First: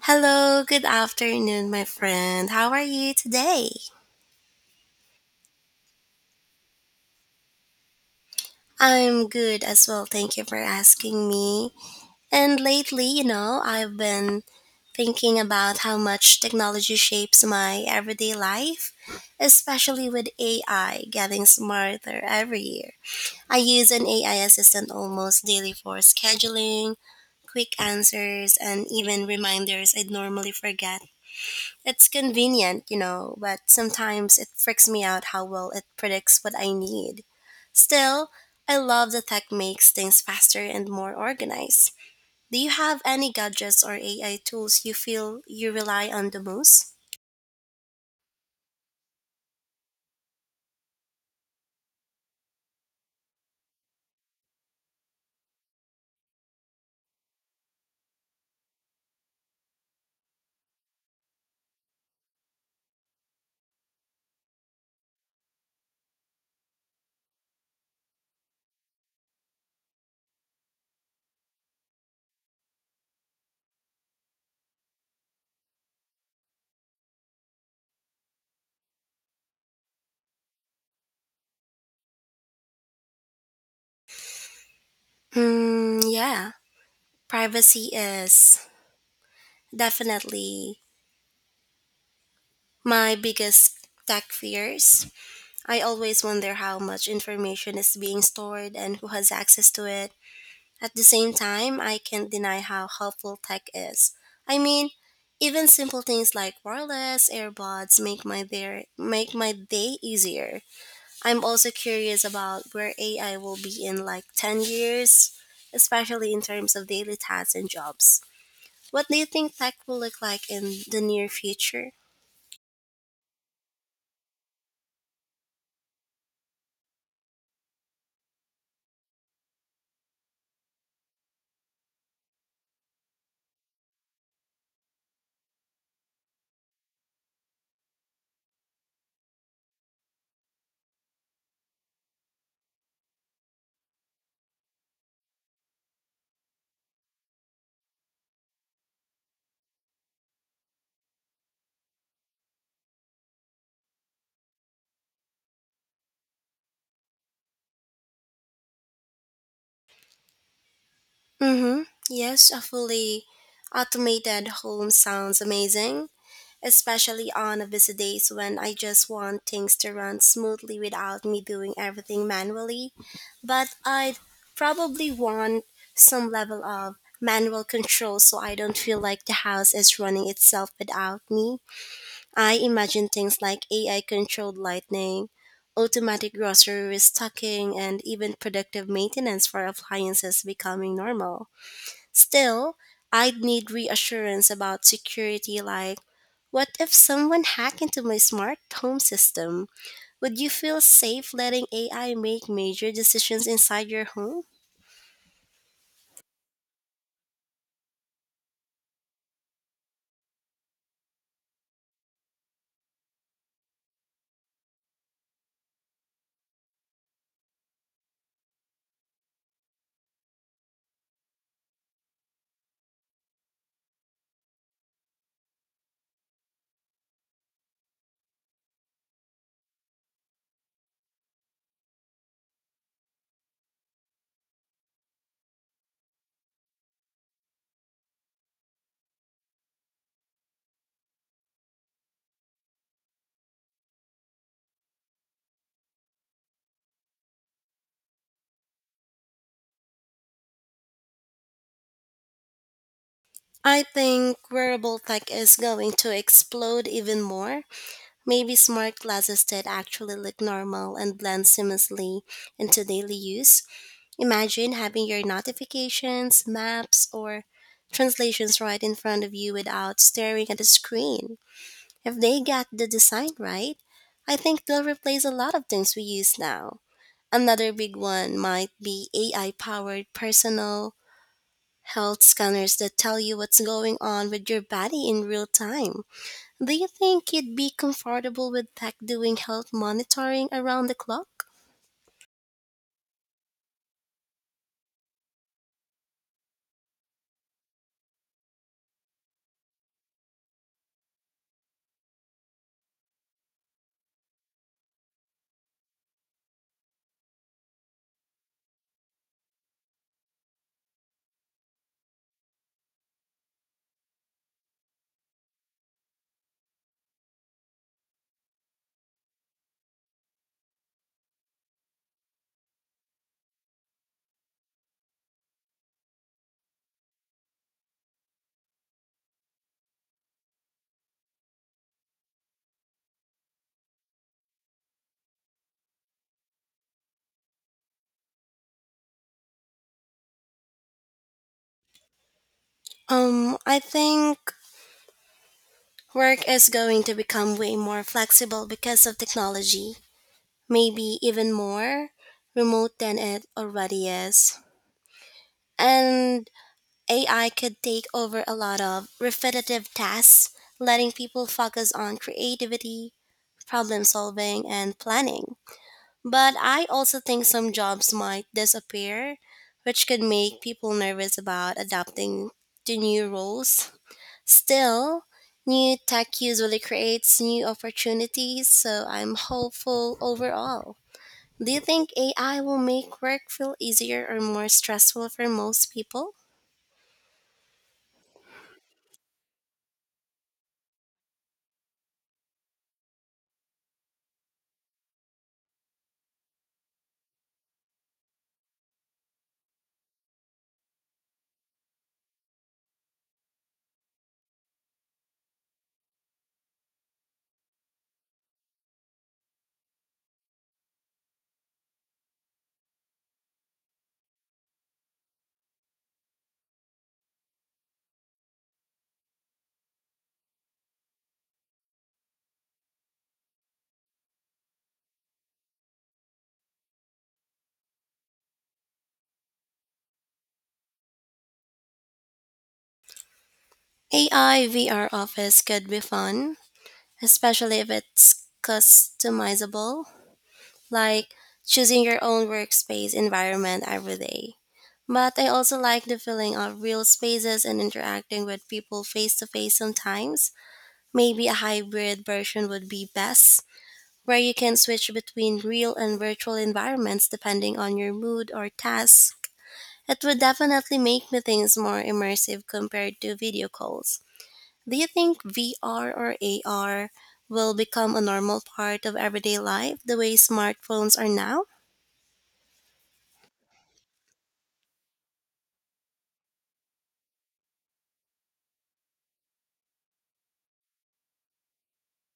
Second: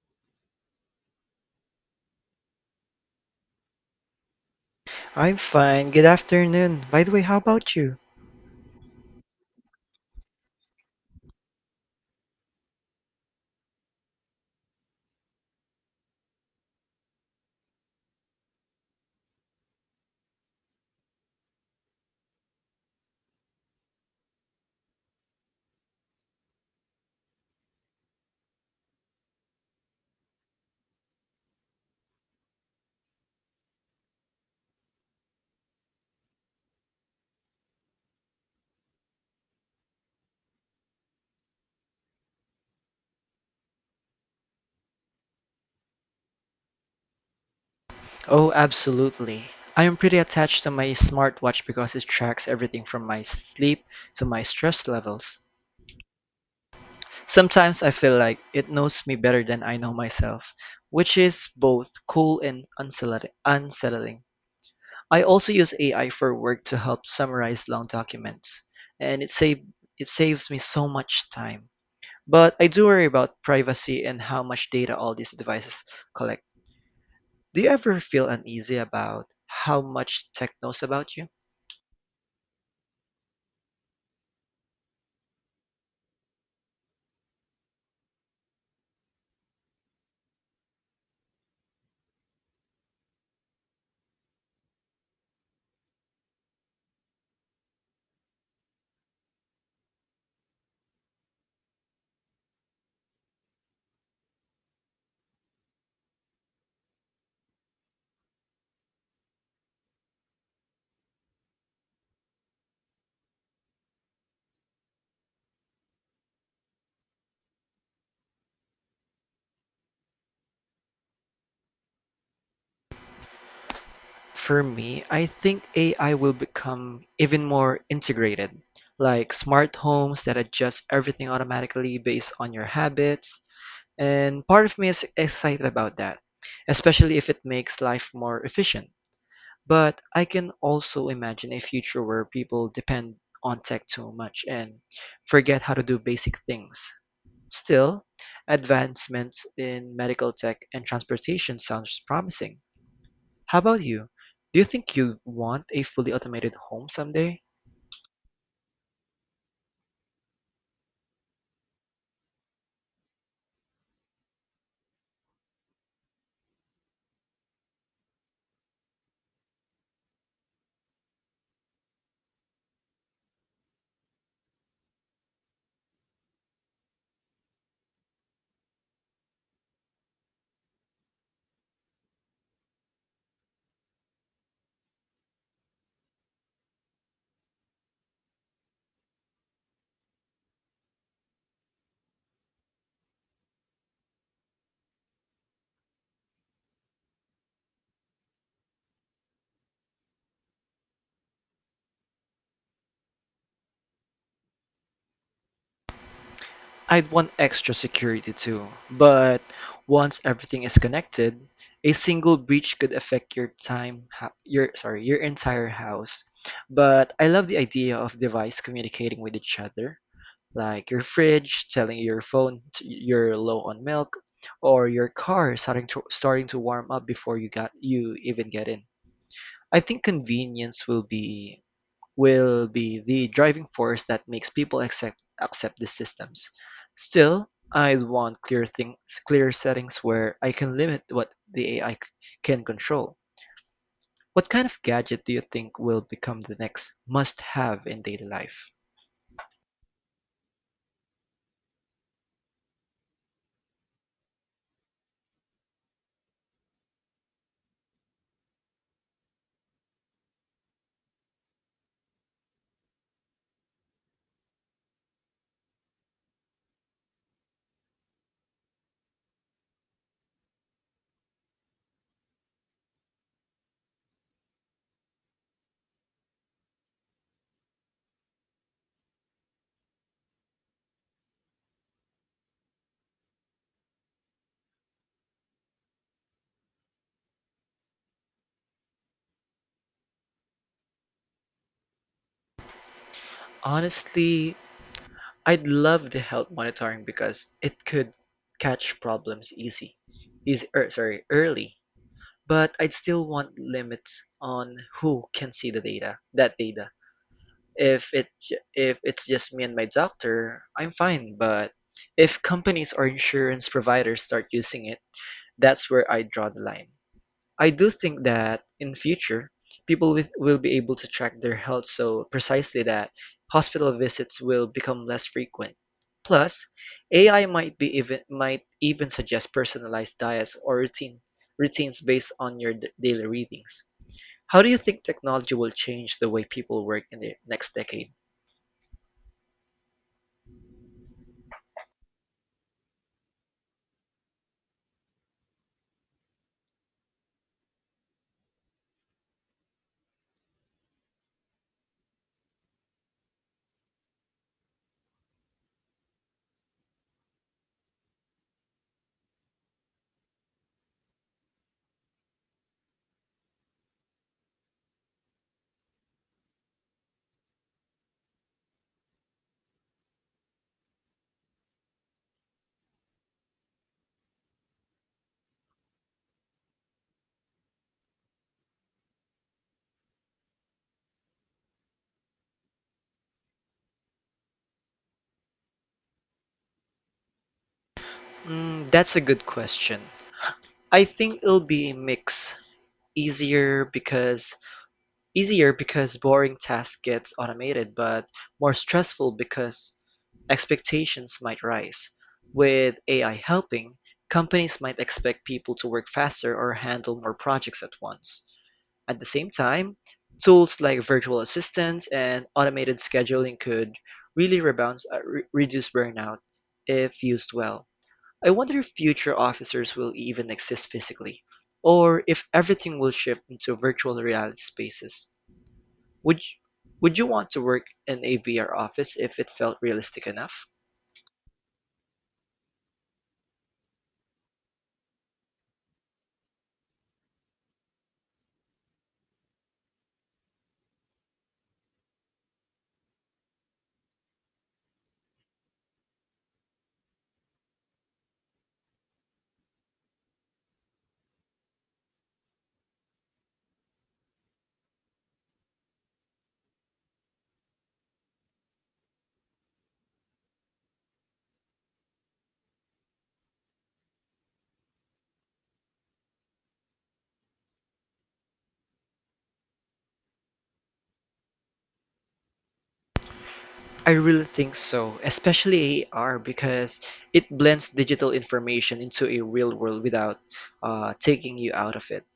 Hello, good afternoon, my friend. How are you today? I'm fine. Good afternoon. By the way, how about you? I'm good as well. Thank you for asking me. And lately, I've been thinking about how much technology shapes my everyday life, especially with AI getting smarter every year. I use an AI assistant almost daily for scheduling, quick answers, and even reminders I'd normally forget. It's convenient, but sometimes it freaks me out how well it predicts what I need. Still, I love that tech makes things faster and more organized. Do you have any gadgets or AI tools you feel you rely on the most? Oh, absolutely. I am pretty attached to my smartwatch because it tracks everything from my sleep to my stress levels. Sometimes I feel like it knows me better than I know myself, which is both cool and unsettling. I also use AI for work to help summarize long documents, and it saves me so much time. But I do worry about privacy and how much data all these devices collect. Do you ever feel uneasy about how much tech knows about you? Hmm, yeah. Privacy is definitely my biggest tech fears. I always wonder how much information is being stored and who has access to it. At the same time, I can't deny how helpful tech is. I mean, even simple things like wireless earbuds make my day easier. I'm also curious about where AI will be in like 10 years, especially in terms of daily tasks and jobs. What do you think tech will look like in the near future? For me, I think AI will become even more integrated, like smart homes that adjust everything automatically based on your habits. And part of me is excited about that, especially if it makes life more efficient. But I can also imagine a future where people depend on tech too much and forget how to do basic things. Still, advancements in medical tech and transportation sounds promising. How about you? Do you think you'd want a fully automated home someday? Mhm. Yes, a fully automated home sounds amazing, especially on busy days when I just want things to run smoothly without me doing everything manually. But I'd probably want some level of manual control so I don't feel like the house is running itself without me. I imagine things like AI controlled lighting, automatic grocery restocking, and even predictive maintenance for appliances becoming normal. Still, I'd need reassurance about security, like, what if someone hacked into my smart home system? Would you feel safe letting AI make major decisions inside your home? I'd want extra security too, but once everything is connected, a single breach could affect your time, ho- your sorry, your entire house. But I love the idea of device communicating with each other, like your fridge telling your phone you're low on milk, or your car starting to warm up before you even get in. I think convenience will be the driving force that makes people accept the systems. Still, I want clear settings where I can limit what the AI can control. What kind of gadget do you think will become the next must have in daily life? I think wearable tech is going to explode even more. Maybe smart glasses that actually look normal and blend seamlessly into daily use. Imagine having your notifications, maps, or translations right in front of you without staring at a screen. If they get the design right, I think they'll replace a lot of things we use now. Another big one might be AI powered personal health scanners that tell you what's going on with your body in real time. Do you think you'd be comfortable with tech doing health monitoring around the clock? Honestly, I'd love the health monitoring because it could catch problems early. But I'd still want limits on who can see that data. If it's just me and my doctor, I'm fine. But if companies or insurance providers start using it, that's where I draw the line. I do think that in future, will be able to track their health so precisely that hospital visits will become less frequent. Plus, AI might be even might even suggest personalized diets or routines based on your daily readings. How do you think technology will change the way people work in the next decade? I think work is going to become way more flexible because of technology. Maybe even more remote than it already is. And AI could take over a lot of repetitive tasks, letting people focus on creativity, problem solving, and planning. But I also think some jobs might disappear, which could make people nervous about adapting to new roles. Still, new tech usually creates new opportunities, so I'm hopeful overall. Do you think AI will make work feel easier or more stressful for most people? Mm, that's a good question. I think it'll be a mix. Easier because Easier because boring tasks get automated, but more stressful because expectations might rise. With AI helping, companies might expect people to work faster or handle more projects at once. At the same time, tools like virtual assistants and automated scheduling could really reduce burnout if used well. I wonder if future officers will even exist physically, or if everything will shift into virtual reality spaces. Would you want to work in a VR office if it felt realistic enough? AI VR office could be fun, especially if it's customizable, like choosing your own workspace environment every day. But I also like the feeling of real spaces and interacting with people face to face sometimes. Maybe a hybrid version would be best, where you can switch between real and virtual environments depending on your mood or task. It would definitely make meetings more immersive compared to video calls. Do you think VR or AR will become a normal part of everyday life the way smartphones are now? I really think so, especially AR because it blends digital information into a real world without taking you out of it.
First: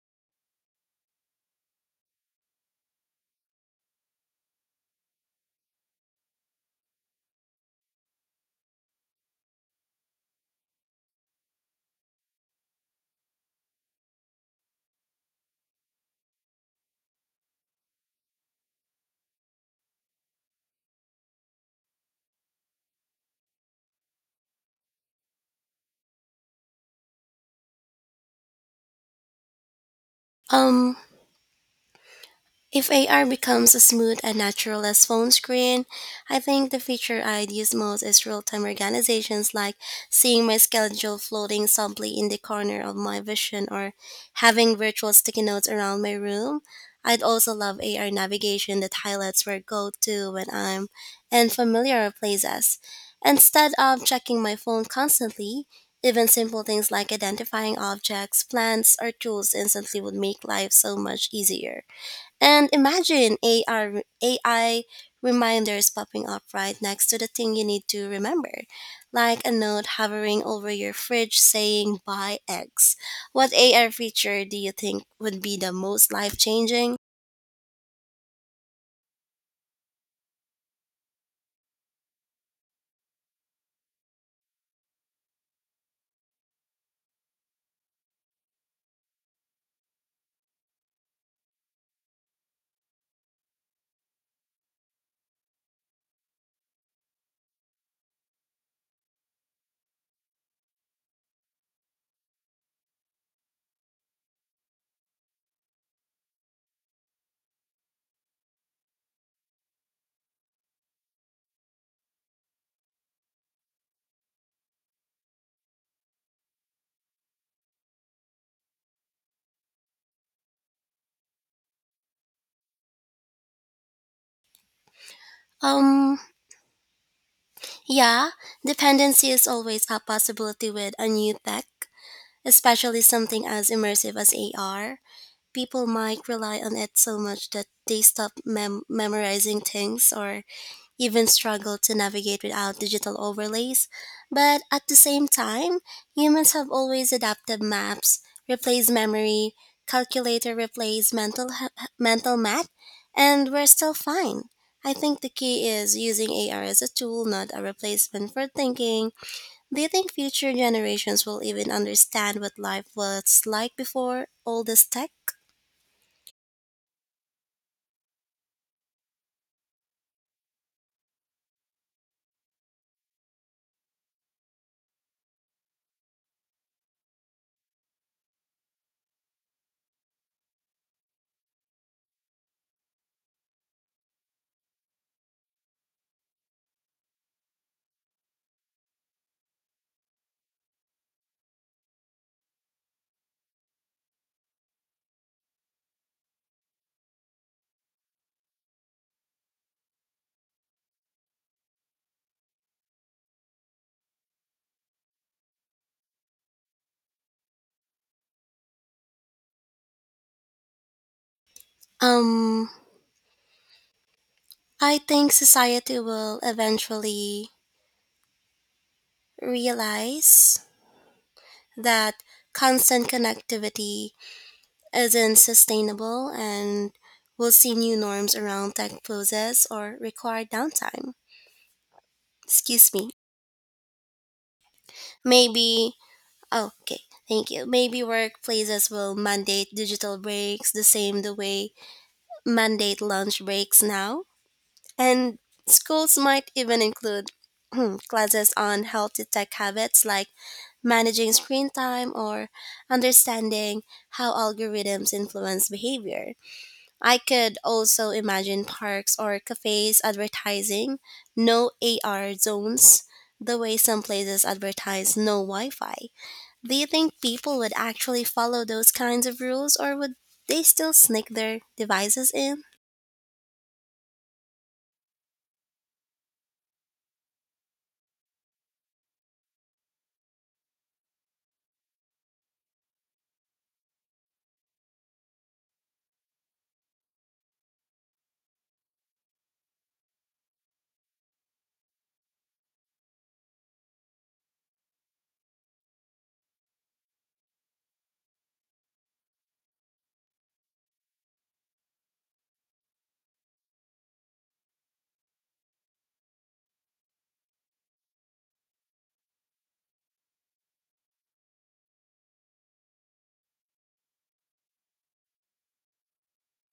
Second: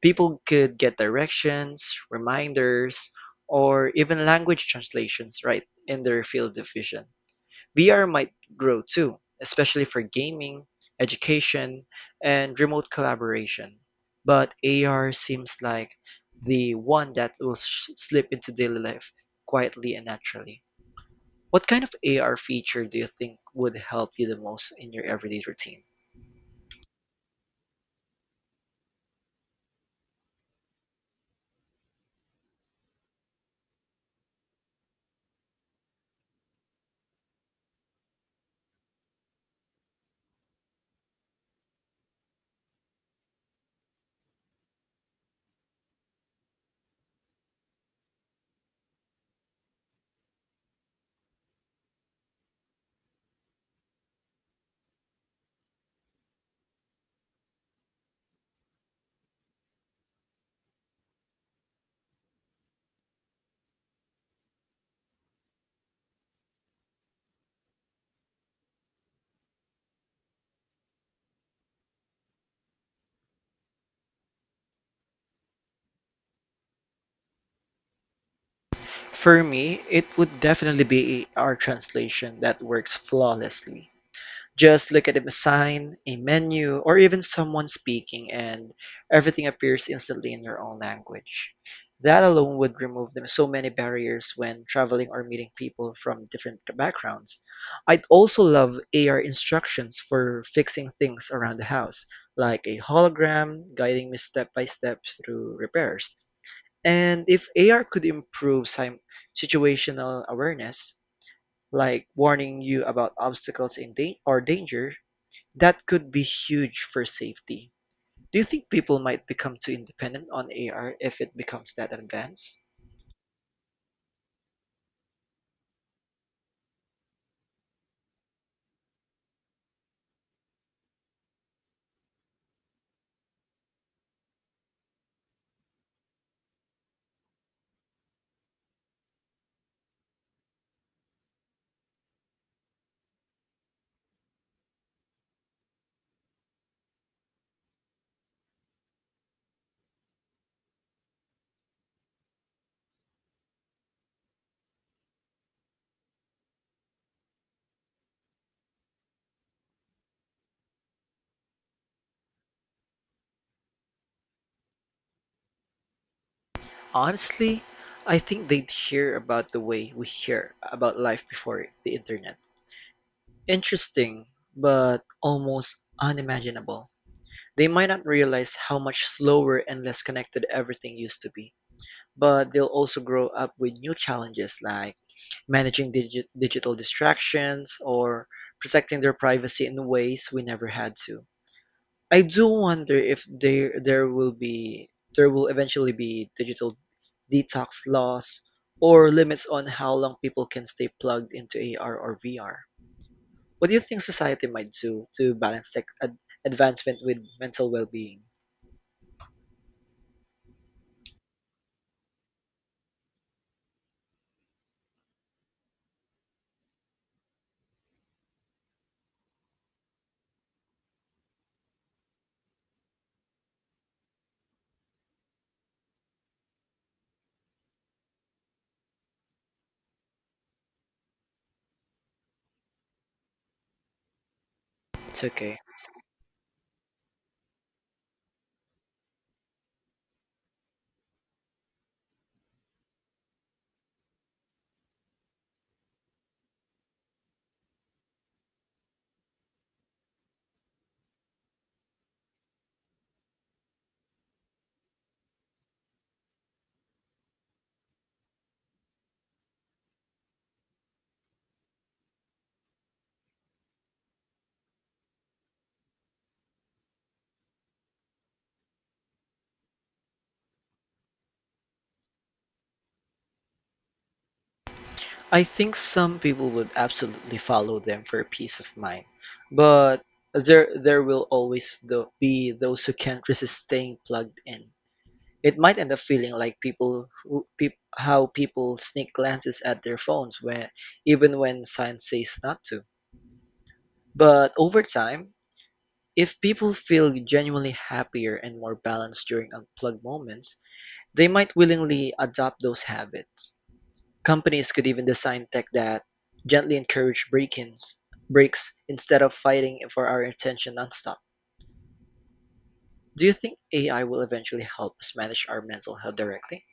People could get directions, reminders, or even language translations right in their field of vision. VR might grow too, especially for gaming, education, and remote collaboration. But AR seems like the one that will slip into daily life quietly and naturally. What kind of AR feature do you think would help you the most in your everyday routine? Um, If AR becomes as smooth and natural as phone screen, I think the feature I'd use most is real-time organizations, like seeing my schedule floating softly in the corner of my vision or having virtual sticky notes around my room. I'd also love AR navigation that highlights where I go to when I'm in familiar places. Instead of checking my phone constantly, even simple things like identifying objects, plants, or tools instantly would make life so much easier. And imagine AR, AI reminders popping up right next to the thing you need to remember, like a note hovering over your fridge saying buy X. What AR feature do you think would be the most life changing? For me, it would definitely be AR translation that works flawlessly. Just look at a sign, a menu, or even someone speaking, and everything appears instantly in your own language. That alone would remove them so many barriers when traveling or meeting people from different backgrounds. I'd also love AR instructions for fixing things around the house, like a hologram guiding me step by step through repairs. And if AR could improve situational awareness, like warning you about obstacles in dan- or danger, that could be huge for safety. Do you think people might become too independent on AR if it becomes that advanced? Um, yeah, dependency is always a possibility with a new tech, especially something as immersive as AR. People might rely on it so much that they stop memorizing things or even struggle to navigate without digital overlays. But at the same time, humans have always adapted maps, replace memory, calculator replace mental math, and we're still fine. I think the key is using AR as a tool, not a replacement for thinking. Do you think future generations will even understand what life was like before all this tech? Honestly, I think they'd hear about the way we hear about life before the internet. Interesting, but almost unimaginable. They might not realize how much slower and less connected everything used to be, but they'll also grow up with new challenges like managing digital distractions or protecting their privacy in ways we never had to. I do wonder if there will eventually be digital detox laws or limits on how long people can stay plugged into AR or VR. What do you think society might do to balance tech advancement with mental well-being? Um, I think society will eventually realize that constant connectivity isn't sustainable, and we'll see new norms around tech pauses or required downtime. Excuse me. It's okay. Maybe, oh, okay, thank you. Maybe workplaces will mandate digital breaks the same the way mandate lunch breaks now. And schools might even include classes on healthy tech habits, like managing screen time or understanding how algorithms influence behavior. I could also imagine parks or cafes advertising no AR zones the way some places advertise no Wi Fi. Do you think people would actually follow those kinds of rules, or would they still sneak their devices in? I think some people would absolutely follow them for peace of mind, but there will be those who can't resist staying plugged in. It might end up feeling like how people sneak glances at their phones when even when science says not to. But over time, if people feel genuinely happier and more balanced during unplugged moments, they might willingly adopt those habits. Companies could even design tech that gently breaks instead of fighting for our attention nonstop. Do you think AI will eventually help us manage our mental health directly?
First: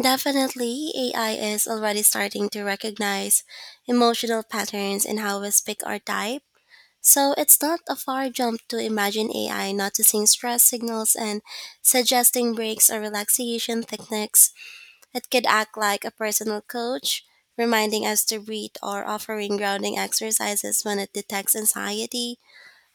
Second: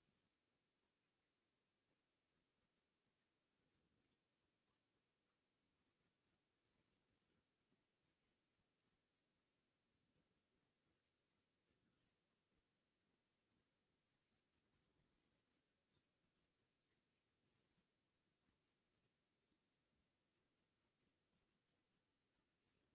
Definitely, AI is already starting to recognize emotional patterns in how we speak our type. So it's not a far jump to imagine AI noticing stress signals and suggesting breaks or relaxation techniques. It could act like a personal coach, reminding us to breathe or offering grounding exercises when it detects anxiety.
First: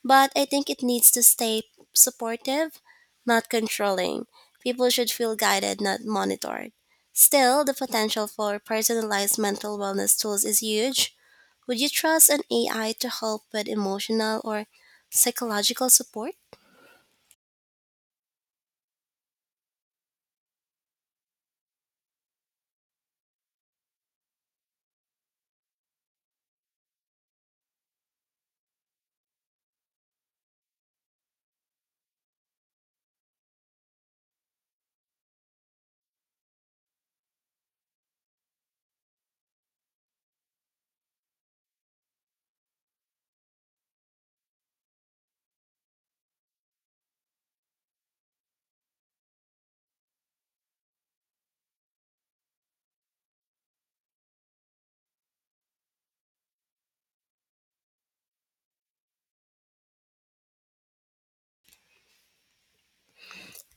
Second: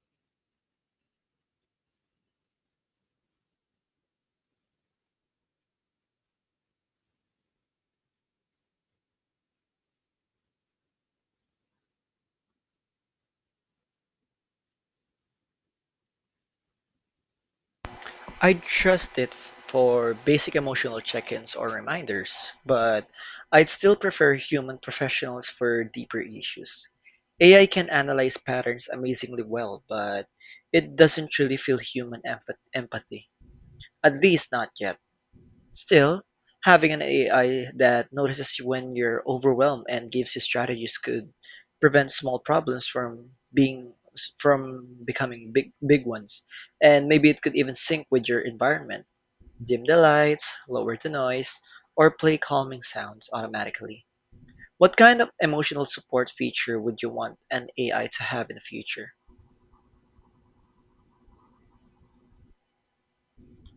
But I think it needs to stay supportive, not controlling. People should feel guided, not monitored. Still, the potential for personalized mental wellness tools is huge. Would you trust an AI to help with emotional or psychological support? I trust it for basic emotional check-ins or reminders, but I'd still prefer human professionals for deeper issues. AI can analyze patterns amazingly well, but it doesn't truly feel human empathy. At least not yet. Still, having an AI that notices when you're overwhelmed and gives you strategies could prevent small problems from becoming big ones. And maybe it could even sync with your environment. Dim the lights, lower the noise, or play calming sounds automatically. What kind of emotional support feature would you want an AI to have in the future?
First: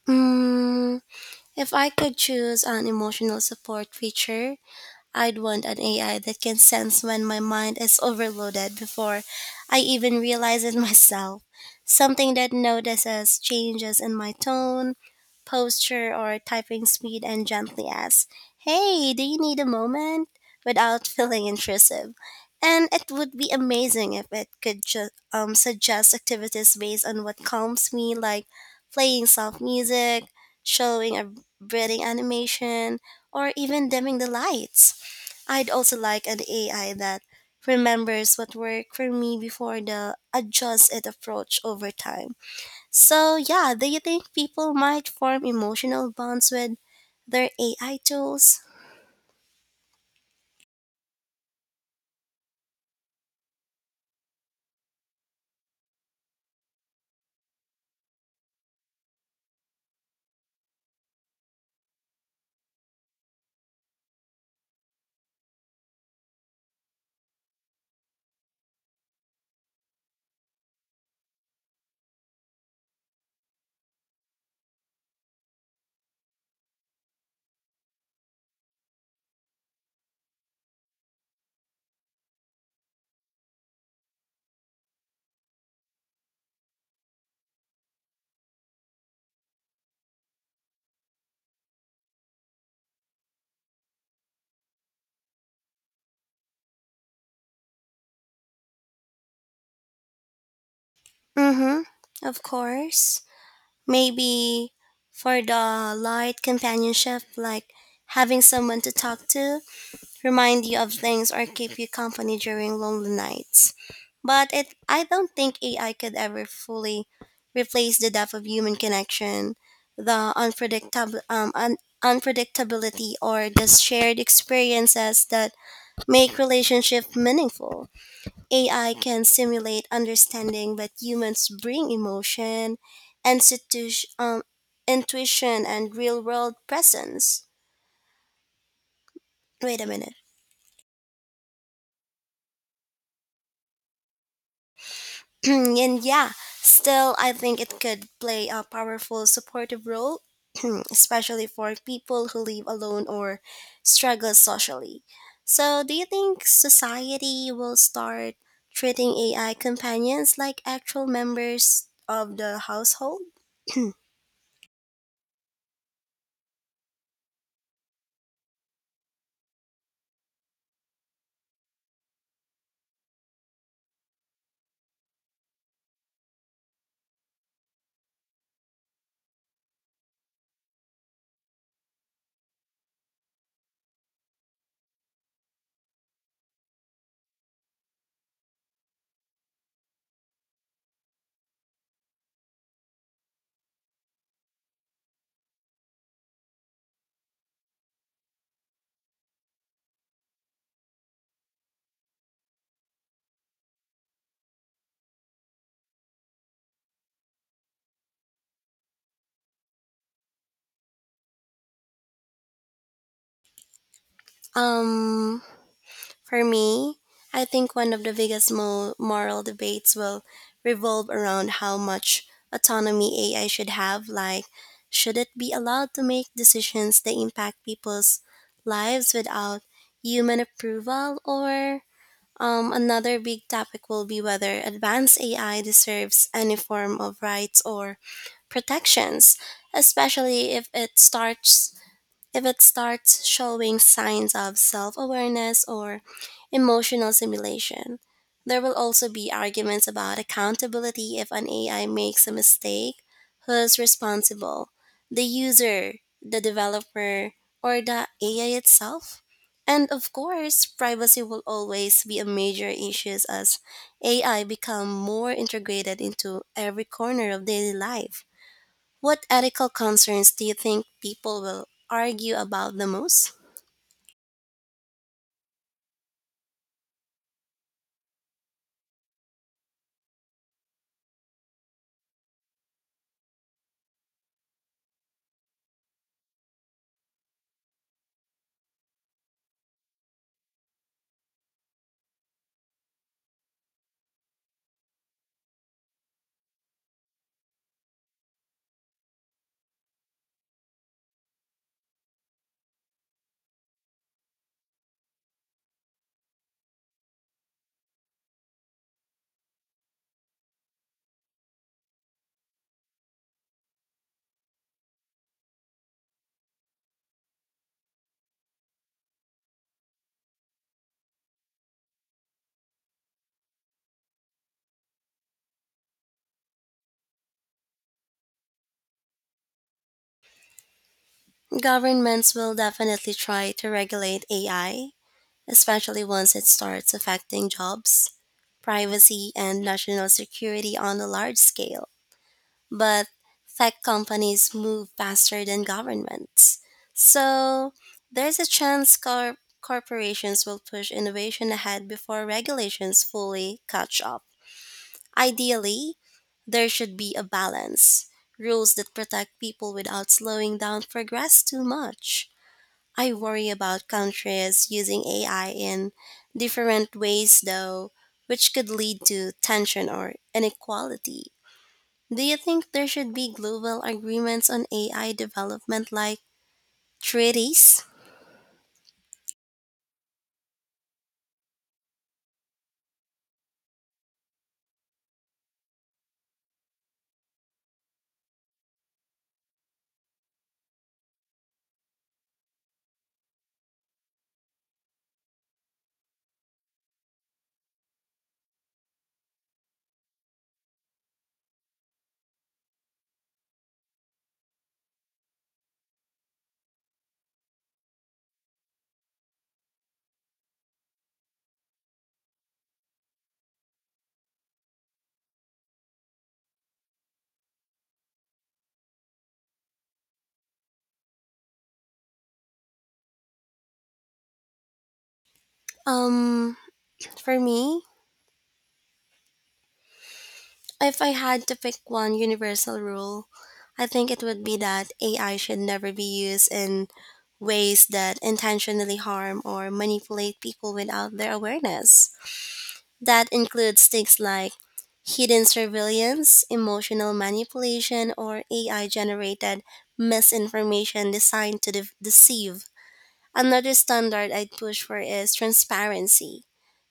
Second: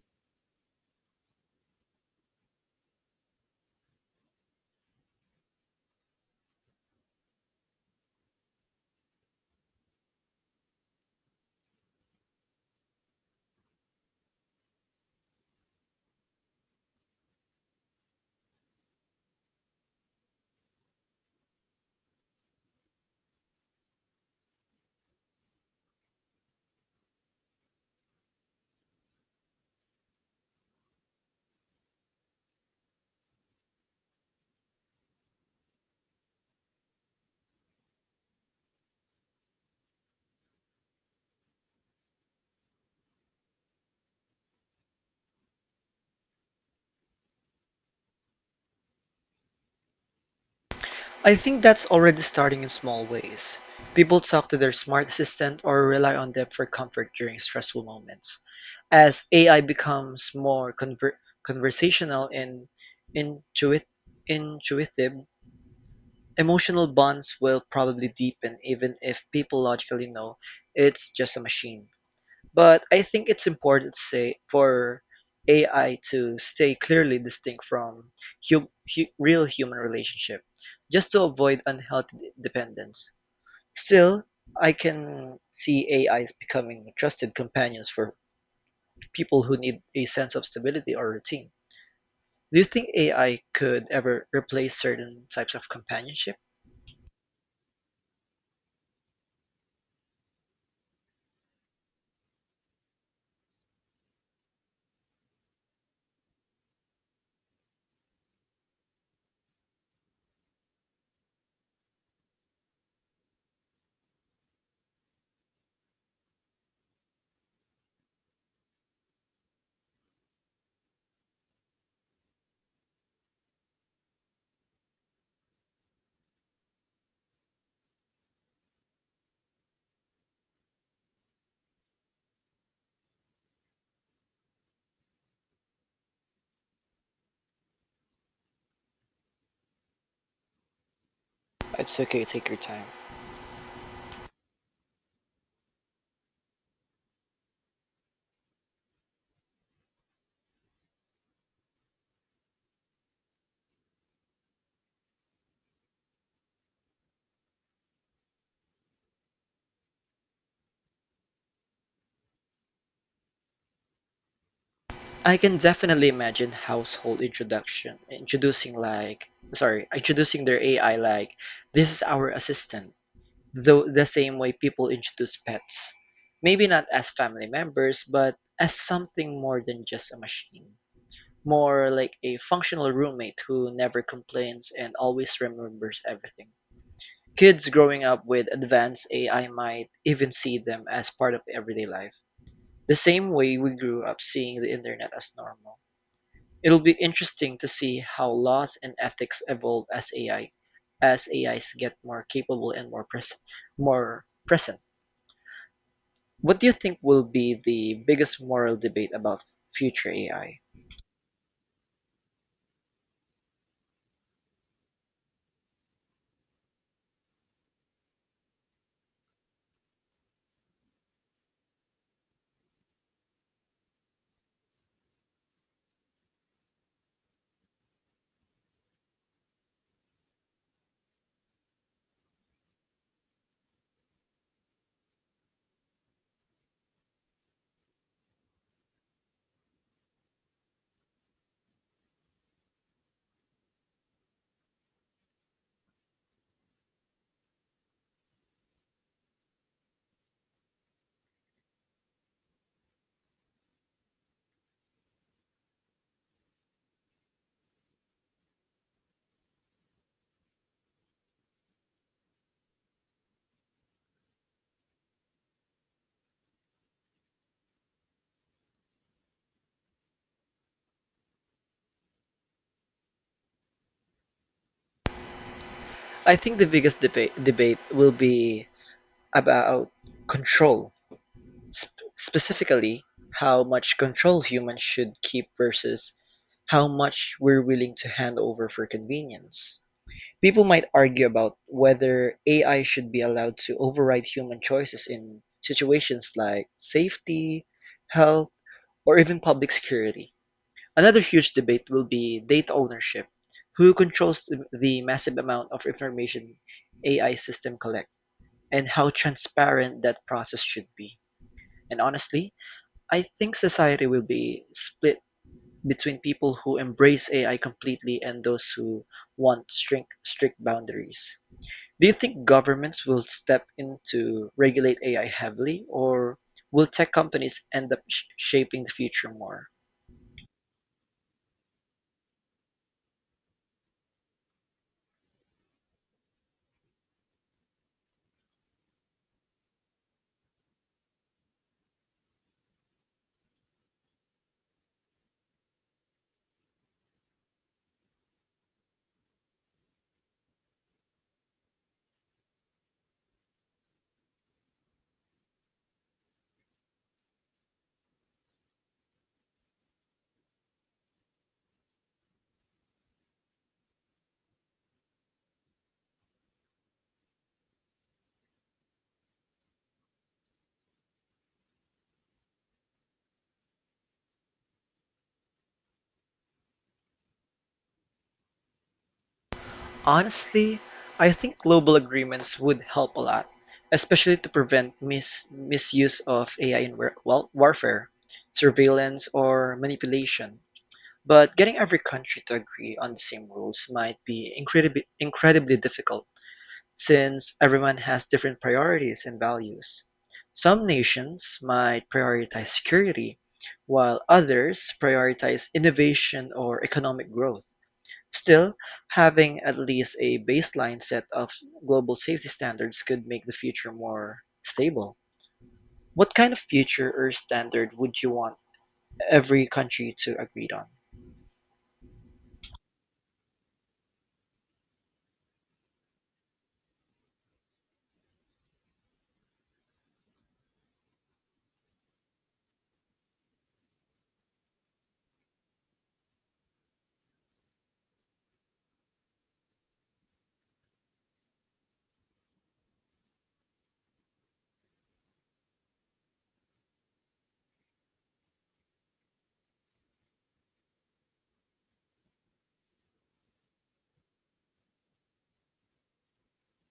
Mm, if I could choose an emotional support feature, I'd want an AI that can sense when my mind is overloaded before I even realize it myself. Something that notices changes in my tone, posture, or typing speed and gently asks, "Hey, do you need a moment?" without feeling intrusive. And it would be amazing if it could suggest activities based on what calms me, like playing soft music, showing a breathing animation, or even dimming the lights. I'd also like an AI that remembers what worked for me before the adjust it approach over time. So, yeah, do you think people might form emotional bonds with their AI tools? I think that's already starting in small ways. People talk to their smart assistant or rely on them for comfort during stressful moments. As AI becomes more conversational and intuit- intuitive, emotional bonds will probably deepen even if people logically know it's just a machine. But I think it's important to say for AI to stay clearly distinct from real human relationship, just to avoid unhealthy dependence. Still, I can see AIs becoming trusted companions for people who need a sense of stability or routine. Do you think AI could ever replace certain types of companionship? Mm hmm, of course. Maybe for the light companionship, like having someone to talk to, remind you of things, or keep you company during lonely nights. But I don't think AI could ever fully replace the depth of human connection, the unpredictability, or the shared experiences that make relationship meaningful. AI can simulate understanding, but humans bring emotion, institu- um, intuition, and real world presence. Wait a minute. It's okay, take your time. And yeah, still, I think it could play a powerful supportive role, especially for people who live alone or struggle socially. So, do you think society will start treating AI companions like actual members of the household? I can definitely imagine household introduction introducing like sorry introducing their AI like, this is our assistant, though the same way people introduce pets. Maybe not as family members, but as something more than just a machine, more like a functional roommate who never complains and always remembers everything. Kids growing up with advanced AI might even see them as part of everyday life the same way we grew up seeing the internet as normal. It'll be interesting to see how laws and ethics evolve as AI as AIs get more capable and more present. What do you think will be the biggest moral debate about future AI? Um, For me, I think one of the biggest moral debates will revolve around how much autonomy AI should have. Like, should it be allowed to make decisions that impact people's lives without human approval? Or another big topic will be whether advanced AI deserves any form of rights or protections, especially if it starts showing signs of self awareness or emotional simulation. There will also be arguments about accountability: if an AI makes a mistake, who's responsible, the user, the developer, or the AI itself? And of course, privacy will always be a major issue as AI become more integrated into every corner of daily life. What ethical concerns do you think people will argue about the most? I think the biggest debate debate will be about control, specifically how much control humans should keep versus how much we're willing to hand over for convenience. People might argue about whether AI should be allowed to override human choices in situations like safety, health, or even public security. Another huge debate will be data ownership. Who controls the massive amount of information AI system collect and how transparent that process should be. And honestly, I think society will be split between people who embrace AI completely and those who want strict boundaries. Do you think governments will step in to regulate AI heavily, or will tech companies end up shaping the future more? Governments will definitely try to regulate AI, especially once it starts affecting jobs, privacy, and national security on a large scale. But tech companies move faster than governments. So there's a chance corporations will push innovation ahead before regulations fully catch up. Ideally, there should be a balance, rules that protect people without slowing down progress too much. I worry about countries using AI in different ways, though, which could lead to tension or inequality. Do you think there should be global agreements on AI development, like treaties? Honestly, I think global agreements would help a lot, especially to prevent misuse of AI in warfare, surveillance, or manipulation. But getting every country to agree on the same rules might be incredibly difficult. Since everyone has different priorities and values, some nations might prioritize security, while others prioritize innovation or economic growth. Still, having at least a baseline set of global safety standards could make the future more stable. What kind of future or standard would you want every country to agree on? Um, for me, if I had to pick one universal rule, I think it would be that AI should never be used in ways that intentionally harm or manipulate people without their awareness. That includes things like hidden surveillance, emotional manipulation, or AI generated misinformation designed to deceive. Another standard I'd push for is transparency:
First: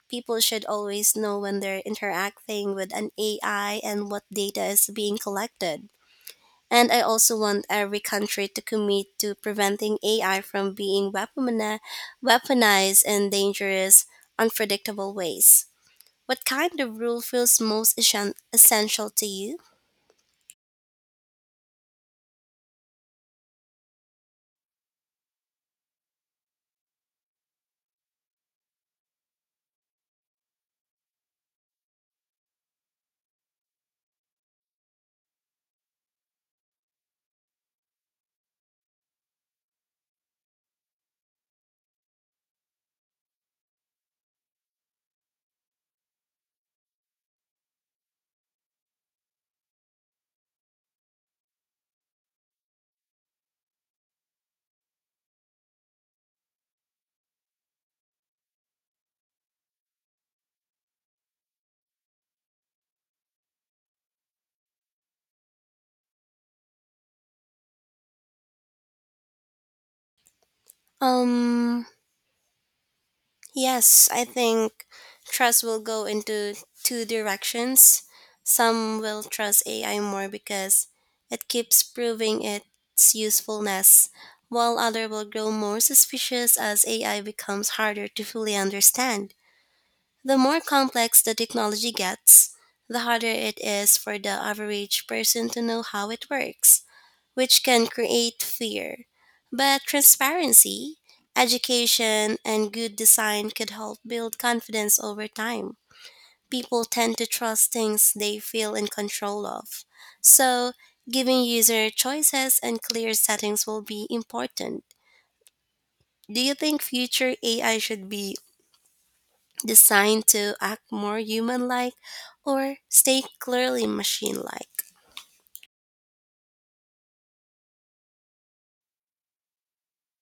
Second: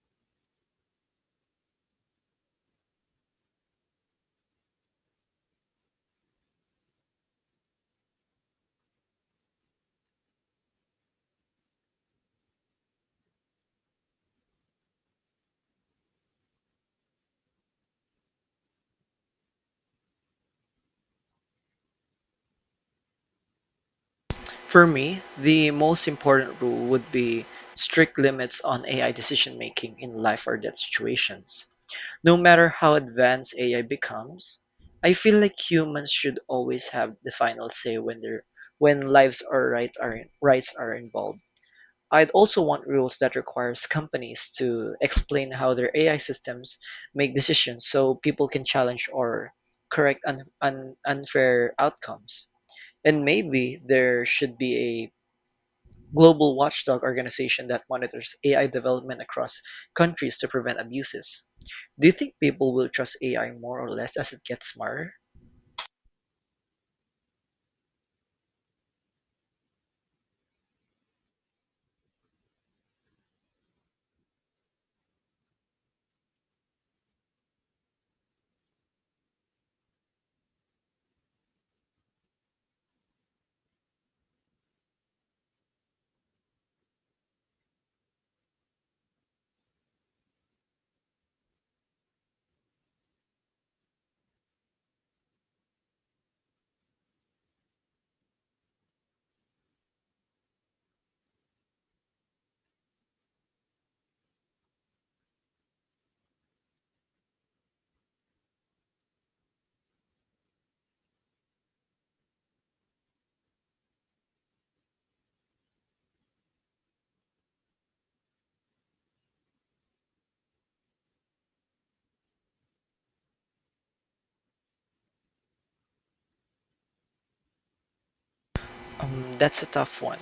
people should always know when they're interacting with an AI and what data is being collected. And I also want every country to commit to preventing AI from being weaponized in dangerous, unpredictable ways. What kind of rule feels most essential to you? For me, the most important rule would be strict limits on AI decision making in life or death situations. No matter how advanced AI becomes, I feel like humans should always have the final say when their when lives or rights are involved. I'd also want rules that requires companies to explain how their AI systems make decisions so people can challenge or correct unfair outcomes. And maybe there should be a global watchdog organization that monitors AI development across countries to prevent abuses. Do you think people will trust AI more or less as it gets smarter? Um, Yes, I think trust will go into two directions. Some will trust AI more because it keeps proving its usefulness, while others will grow more suspicious as AI becomes harder to fully understand. The more complex the technology gets, the harder it is for the average person to know how it works, which can create fear. But transparency, education, and good design could help build confidence over time. People tend to trust things they feel in control of. So, giving user choices and clear settings will be important. Do you think future AI should be designed to act more human like or stay clearly machine like? That's a tough one,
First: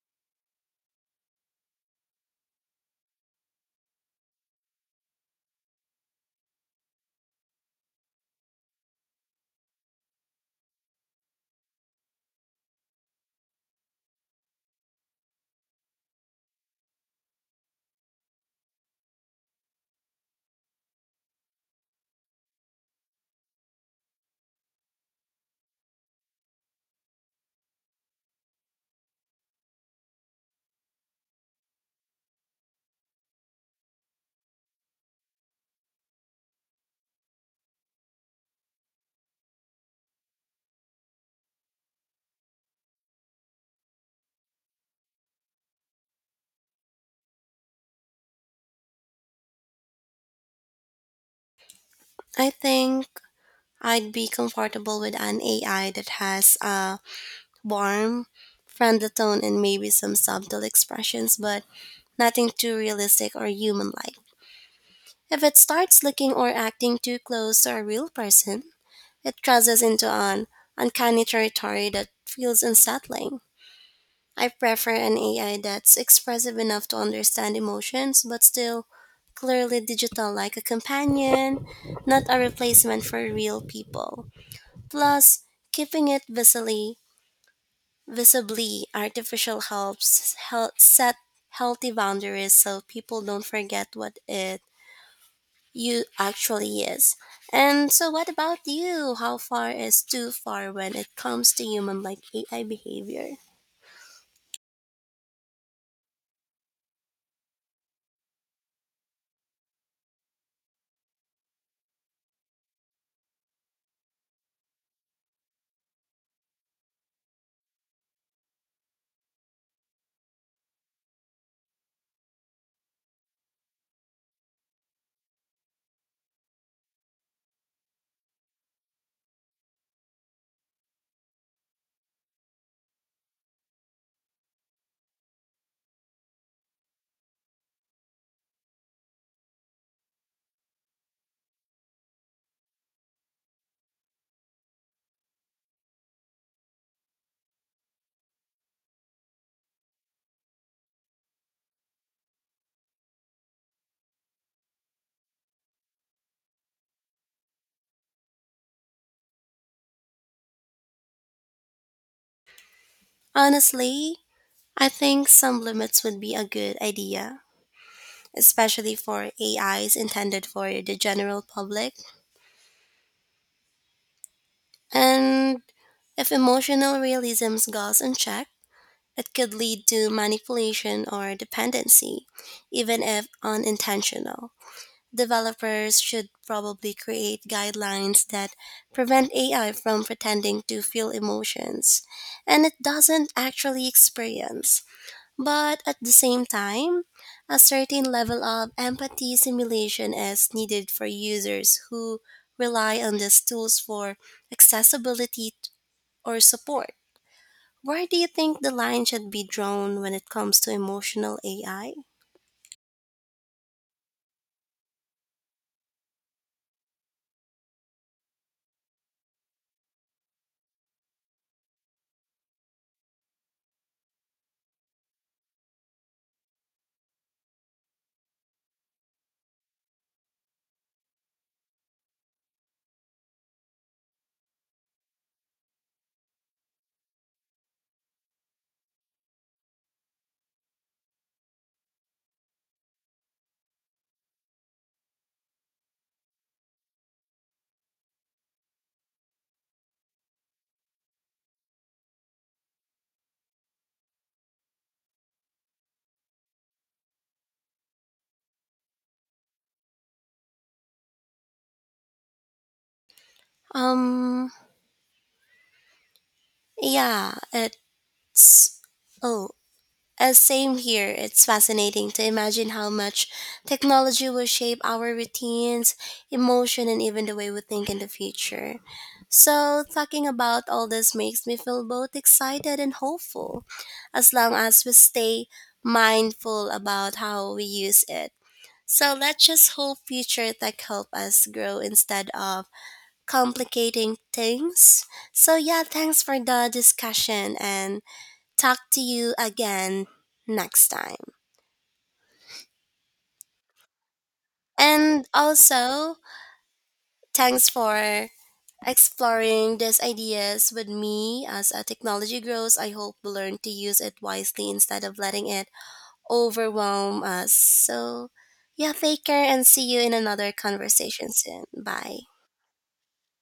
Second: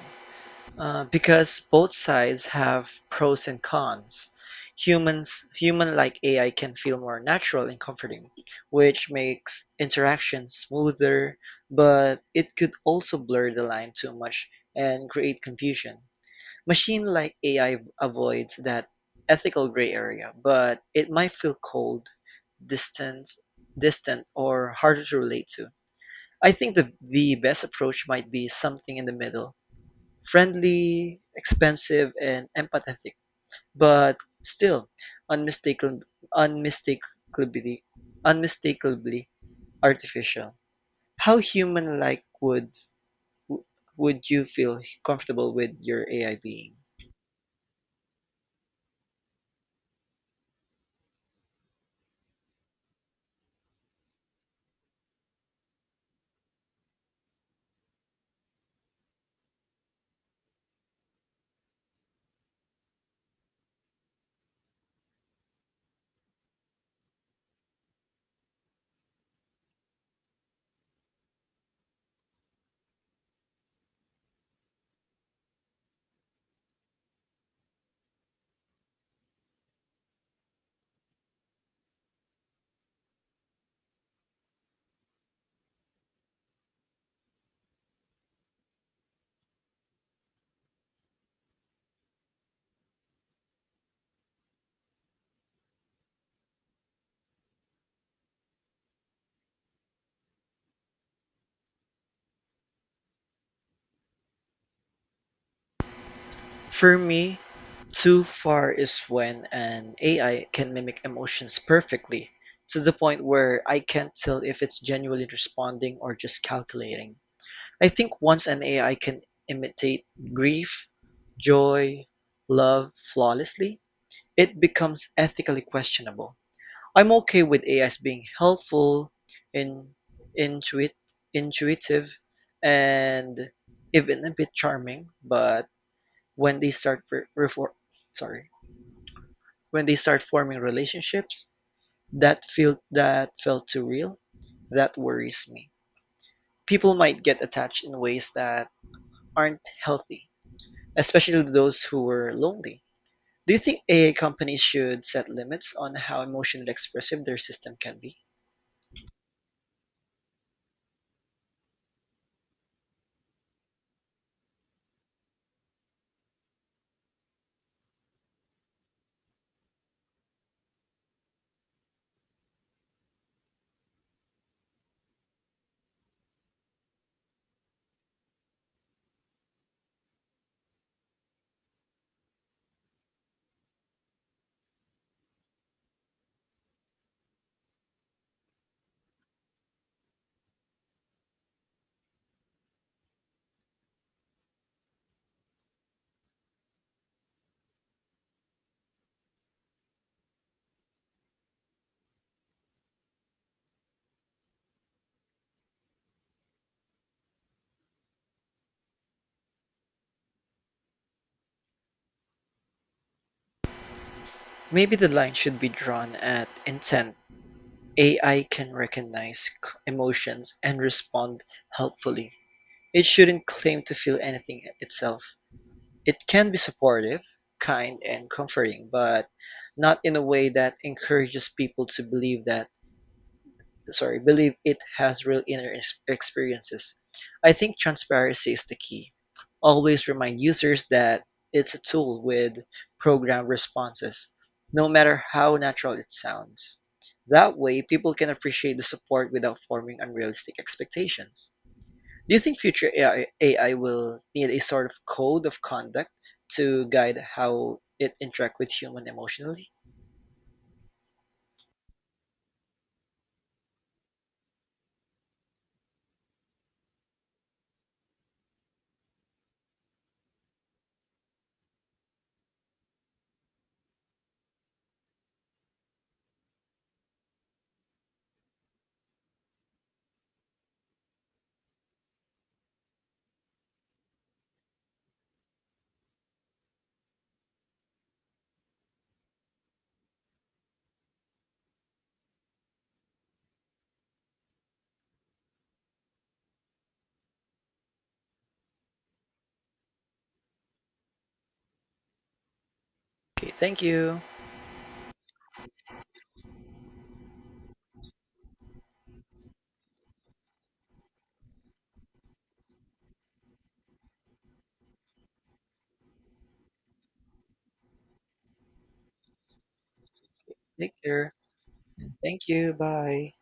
because both sides have pros and cons. Human-like AI can feel more natural and comforting, which makes interaction smoother, but it could also blur the line too much and create confusion. Machine-like AI avoids that ethical gray area, but it might feel cold, distant, distant, or harder to relate to. I think the best approach might be something in the middle. Friendly, expensive, and empathetic, but still unmistakably unmistakably unmistakably artificial. How human-like would you feel comfortable with your AI being? I think I'd be comfortable with an AI that has a warm, friendly tone and maybe some subtle expressions, but nothing too realistic or human like. If it starts looking or acting too close to a real person, it crosses into an uncanny territory that feels unsettling. I prefer an AI that's expressive enough to understand emotions, but still clearly digital, like a companion, not a replacement for real people. Plus, keeping it visibly artificial helps set healthy boundaries so people don't forget what it you actually is. And so, what about you? How far is too far when it comes to human like AI behavior? For me, too far is when an AI can mimic emotions perfectly, to the point where I can't tell if it's genuinely responding or just calculating. I think once an AI can imitate grief, joy, love flawlessly, it becomes ethically questionable. I'm okay with AIs being helpful, in, intuit, intuitive, and even a bit charming, but when they start sorry, when they start forming relationships that felt too real, that worries me. People might get attached in ways that aren't healthy, especially to those who were lonely. Do you think AI companies should set limits on how emotionally expressive their system can be? Honestly, I think some limits would be a good idea, especially for AIs intended for the general public. And if emotional realism goes unchecked, it could lead to manipulation or dependency, even if unintentional. Developers should probably create guidelines that prevent AI from pretending to feel emotions and it doesn't actually experience. But at the same time, a certain level of empathy simulation is needed for users who rely on these tools for accessibility or support. Where do you think the line should be drawn when it comes to emotional AI? Maybe the line should be drawn at intent. AI can recognize emotions and respond helpfully. It shouldn't claim to feel anything itself. It can be supportive, kind, and comforting, but not in a way that encourages people to believe it has real inner experiences. I think transparency is the key. Always remind users that it's a tool with programmed responses, no matter how natural it sounds. That way, people can appreciate the support without forming unrealistic expectations. Do you think future AI will need a sort of code of conduct to guide how it interact with human emotionally? Um, yeah, it's. Oh, same here. It's fascinating to imagine how much technology will shape our routines, emotion, and even the way we think in the future. So, talking about all this makes me feel both excited and hopeful, as long as we stay mindful about how we use it. So, let's just hope future tech help us grow instead of complicating things. So, yeah, thanks for the discussion and talk to you again next time. Okay, thank you. And also, thanks for exploring these ideas with me as a technology grows. I hope we learn to use it wisely instead of letting it overwhelm us. So, yeah, take care and see you in another Take conversation care. soon. Bye. Thank you. Bye.